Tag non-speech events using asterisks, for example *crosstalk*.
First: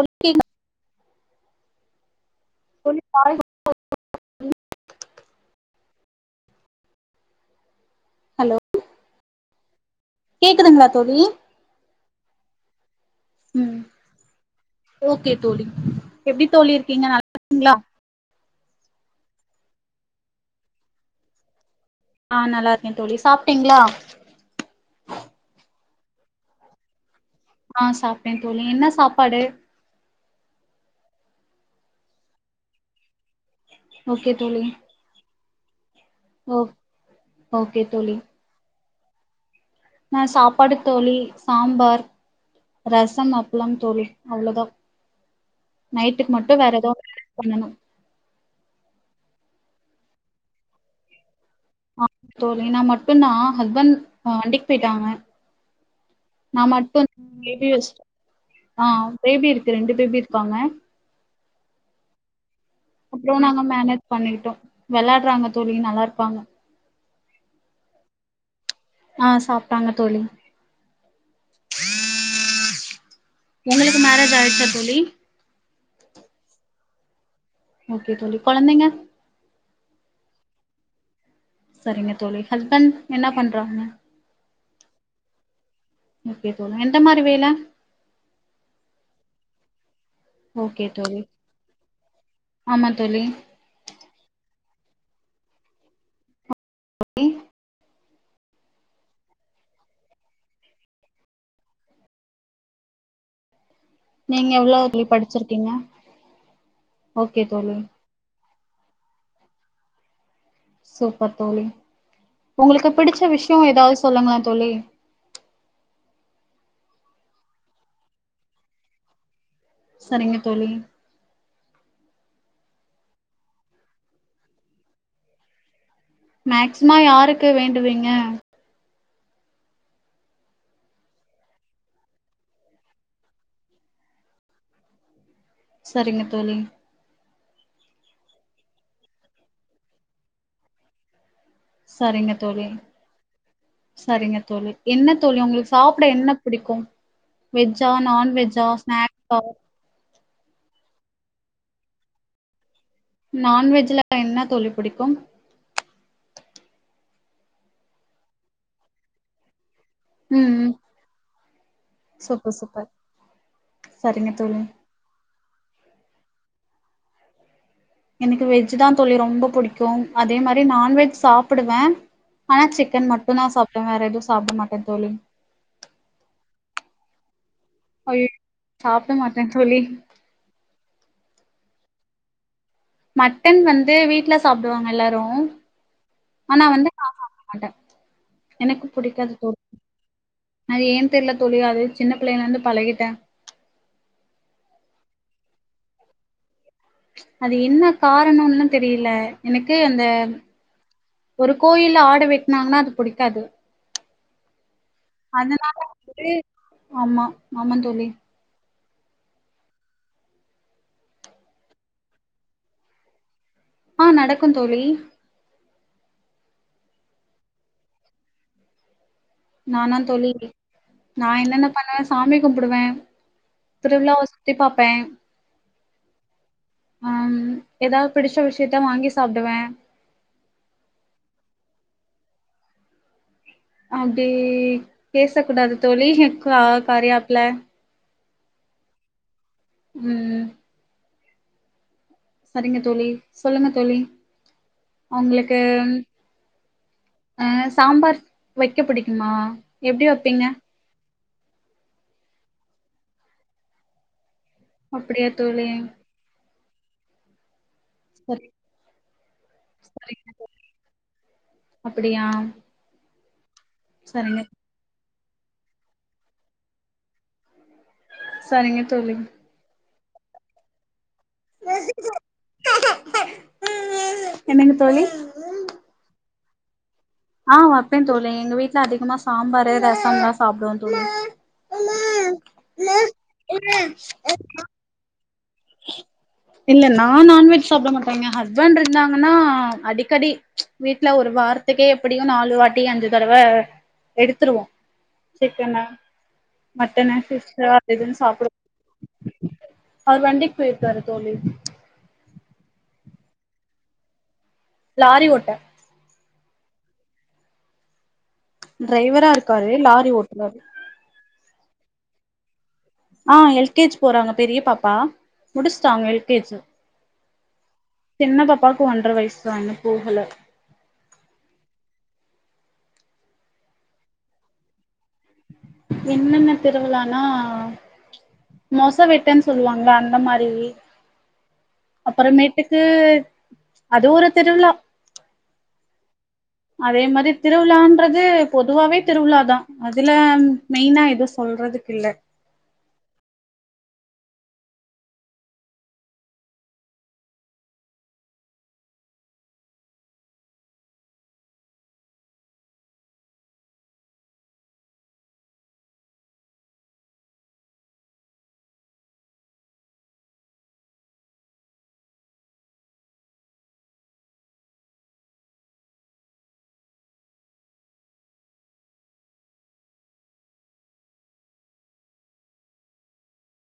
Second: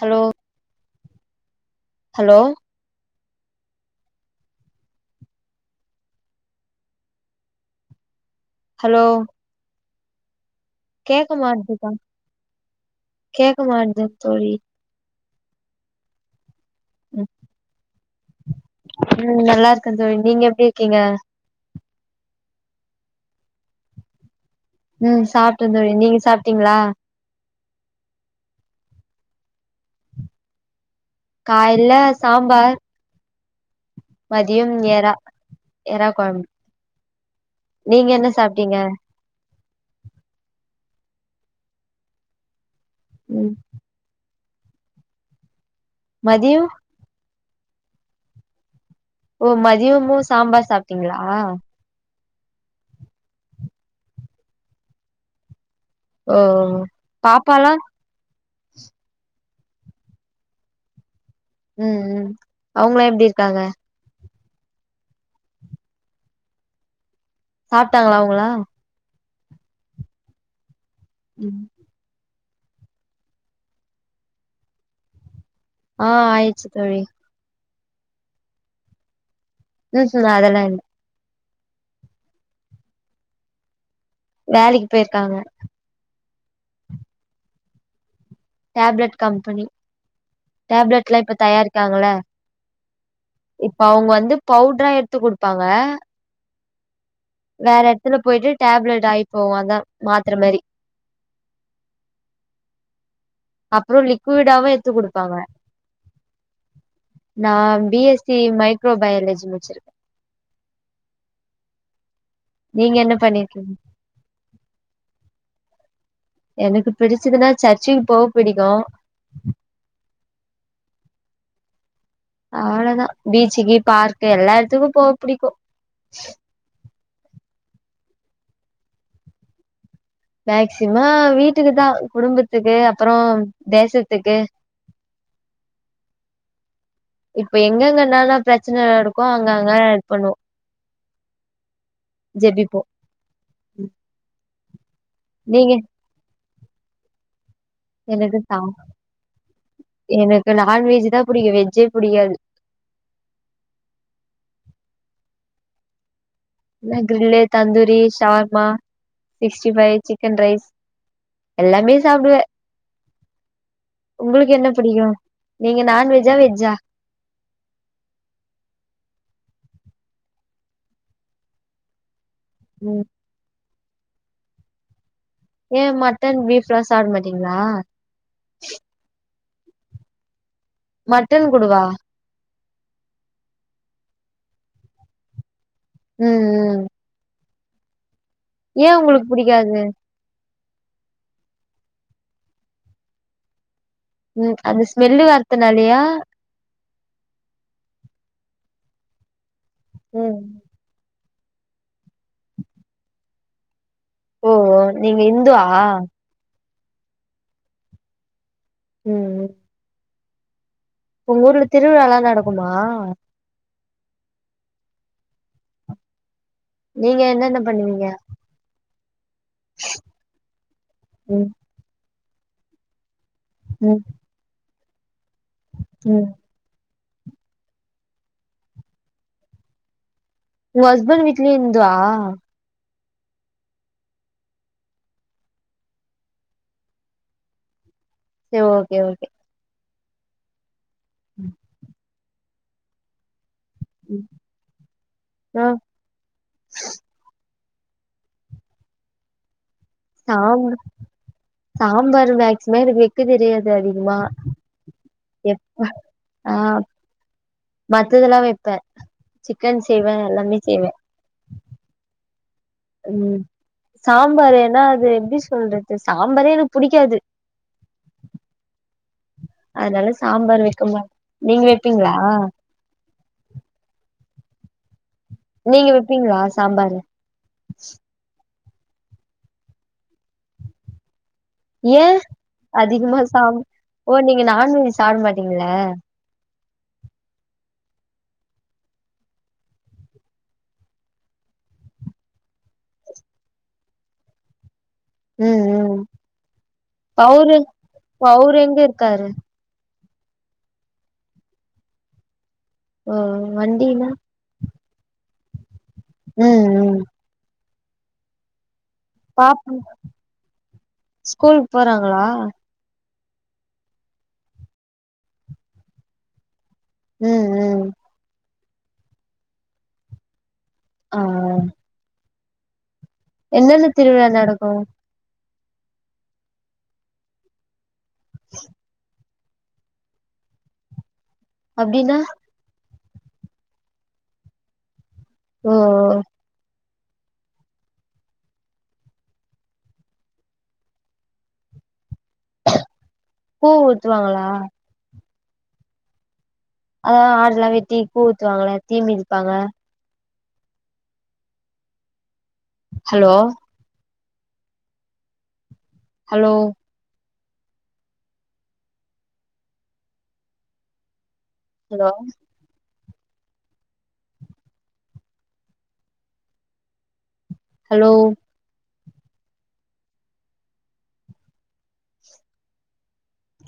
Hello hello சொல் *unintelligible* hello கேக்குதுங்களா தோழி கேக்கு ம் மாட்து தோழி ஓகே தோழி எப்படி தோழி இருக்கீங்க நல்லா இருக்கீங்களா கந்துவேன் நீங்க எப்படிருக்கீங்க ஆஹ் நல்லா இருக்கேன் தோழி சாப்பட்டீங்களா ம் சாப்டே தோழி நீங்க சாப்பிட்டீங்களா ஆ சாப்டேன் தோழி என்ன சாப்பாடு காலைல சாம்பார் ஓகே தோழி மதியம் எறா எறா குழம்பு ஓ ஓகே நீங்க என்ன சாப்பிட்டீங்க ஆ சாப்பாடு தோழி சாம்பார் ரசம் ம் அப்ளம் தோழி அவ்ளோதா நைட்டுக்கு மட்டு மதியோ வேற ஏது பண்ணணு ஓ மதியமு சாம்பார் சாப்ட்டீங்களா ஆ *unintelligible* நா மட்டும்தா ஹஸ்பண்ட் வண்டிக்கு போயிட்டாங்க ஓ நா மட்டு பேபி பாப்பாலா வச்சுடு ஆஹ் பேபி இருக் ரெண்டு பேபி இருக்காங்க ம் ம் அவங்களா எப்டி அப்றோ இருக்காங்க நாங்க மேனேஜ் பண்ணிட்டோம் வெளாடுறாங்க தோழி நல்லா இருக்காங்க சாப்ட்டாங்களா அவுங்களா ஆ சாப்டாங்க தோழி உங்களுக்கு மேரேஜ் ஆயிடுச்சா தோழி ஆ ஆயிருச்சு தோழி ஓகே தோழி கொழந்தைங்க *unintelligible* அதெல்லா இல்ல சரிங்க தோழி ஹஸ்பண்ட் என்ன பண்றாங்க வேலைக்கு போயிருக்காங்க ஓக்கே தோழி எந்த மாரி வேல டேப்லெட் கம்பெனி ஓகே டேப்லெட் தோழி எல்லா இப்ப தயாரிக்காங்கள ஆமா தோழி இப்ப அவுங்க வந்து பவுட்ரா எடுத்து குடுப்பாங்க வேற எடத்துல போயிட்டு டேப்லெட் ஆயி போவாங்க மாத்திர மாரி அப்புறோ நீங்க லிக்விடாவு எவ்ளோ எத்து தோழி குடுப்பாங்க படிச்சிருக்கீங்க ஓகே நா தோழி B S C mic microbiology முடிச்சிருக்க சூப்பர் தோழி உங்களுக்கு நீங்க என்ன பிடிச்ச விஷியம் பண்ணிருக்கீங்க ஏதாவது சொல்லுங்களே தோழி எனக்கு பிடிச்சதுன்னா சர்ச்சுக்கு போவ பிடிக்கு நீங்க தோழி அவ்ளாதா பீச்சுக்கு பார்க்கு எல்லா எடத்துக்கு போவ புடிக்கு மேக்சிம யார் *unintelligible* வேண்டுவீங்க மேக்சிம வீட்டுக்குதா குடும்பத்துக்கு அப்புறோ தேசத்துக்கு சரிங்க தோழி இப்ப எங்கங்கனளா பிரச்சன நடக்கு அங்க அங்க *unintelligible* சரிங்க தோழி சரிங்க தோழி என்ன தோழி உங்களுக்கு நீங்க சாப்ட என்ன பிடிக்கு எனக்கு எனக்கு நான்வஜ் தா புடிக்கு வெஜ்ஜே புடிக்காது நான்வெஜ்ல என்ன தோழி புடிக்கு grill tandoori shawarma fish veg fry chicken rice ம் எல்லாமே சாப்பிடுவே சூப்பர் சூப்பர் சரிங்க உங்களுக்கு தோழி என்ன புடிக்கு நீங்க நான்வெஜ்ஜா வெஜ்ஜா எனக்கு வெஜ் தா. தோழி ரொம்ப புடிக்கும் அதே மாரி நான்வெஜ் சாப்டுவே ஆனா ம் சிக்கன் மட்டு தா சாப் வேற எது சாப்ட மாட்டே தோழி ஏ மட்டன் பீப்ல சாப்ட மாட்டீங் ஐ சாப்பிட மாட் தா தோழி மட்டன் குடுவா மட்டன் வந்து வீட்ல சாப்டுவாங்க எல்லாரும் ஆனா வந்து *inaudible* அட ஏன் உங்ளுக்கு புடிக்காது அது ஏன் தெரில தோழி அது சின்ன பிள்ளைலருந்து பழகிட்டே உம் அந்த ஸ்மெல்லு வரத்துனாலையா? அது என்ன காரணனு தெரில எனக்கு அந்த ம் ஒரு கோயில்ல ஆடு வெட்னாங்கனா அது புடிக்காது ஓ நீங்க இந்துவா அதனால வந்து ஆமா ஆமா தோழி ம் ஒங்க ஊர்ல திருவிழாலா நடக்குமா? ஆஹ் நடக்கு தோழி நீங்க என்னென்ன பண்ணுவிங்க நானா தோழி நா ம் என்னென்ன பண்ணுவே ச சாமி கும்பிடுவே ம் த்ருவிழாவ சுத்தி பாப் பே ம் ஆஹ்ம் எதாவது பிடிச்ச விஷயத்த வாங்கி சாப்டுவே ஒங்க ஹஸ்பண்ட்டு வீட்ல இருந்தா அப்டி பேசக்கூடாது தோழி க கரியாப்ல சே ஓகே ஓகே உம் ம் ம் சரிங்க தோழி சொல்லுங்க தோழி அவங்களுக்கு ஆ அஸ் சாம்பார் வைக்க புடிக்குமா? எப்டி வப்பிங்க? சாம்பார் சாம்பார் மேக்சிம எனக்கு வெக்க தெரியாது அதிகமா. அப்டியா தோழி ஆஹ் மத்ததெல்லா சரி வெப்ப, சிக்கன் செய்வ சரிங்க தோழி எல்லாமே செய்வ அப்டியா உம் சரிங்க சாம்பார் ஏனா அது எப்டி சொல்றது சாம்பாரே எனக்கு புடிக்காது சரிங்க தோழி அதனால சாம்பாரு வெக்க மாட் நீங்க வெப்பீங்களா என்னங்க தோழி நீங்க வெப்பீங்ளா சாம்பாரு ஆ வப்பே தோழி எங்க வீட் ட்ல அதிகமா சாம்பாரு ரசம்தா சாப்டுவோ தோழி ஏன் அதிகமா சாப்ப ஓ நீங்க நான்வெஜ் சாப்பிட மாட் அப்டிங்களா இல்ல நா நான்வெஜ் சாப்பட மாட்டேங்க ஹஸ்பண்ட் இருந்தாங்கன்னா அடிக்கடி வீட்டுல ஒரு வாரத்துக்கே எப்படியு நாலு வாட்டி அஞ்சு தடவ எடுத்துருவோ ம் சிக்கனா ம் மட்டனா அவரு பிஷ்ஷா அது எது சாப்பட அவரு எங்க இருக்காரு அவ்ரு வண்டிக் போய்ர்காரு தோழி ஹா வண்டினா லாரி ஓட்ட உம் உம் டிரைவரா இருக்காரு பாப்பா லாரி ஓட்றாரு லா ஆஹ் எல் கே ஜி போறாங்க பெரிய பாப்பா முடிச்ட்டாங்க எல் கே ஜி ம் ம் சின்ன பாப்பா பூ ஒன்ற வயசுதா இன்னு போகல ஆஹ் என்னென்ன திருவிழா நடக்கு என்னன்ன திருவிழானா மோசா வெட் ட்டன் சொல்லுவாங்கல அந்த மாரி அப்டின்னா அப்பற மேட்டுக்கு அது ஒரு திருவிழா ஓ ஓ அதே மாரி திருவிழான்றதே பொதுவாவே திருவிழா தா அதுல மெய்னா எது சொல்றதுக்கில்ல பூ ஊத்துவாங்களா அஹ் ஆடுலா வெட்டி கூழ் ஊத்துவாங்கள தீ மதிப்பாங்க ஹலோ ஹலோ ஹலோ ஹலோ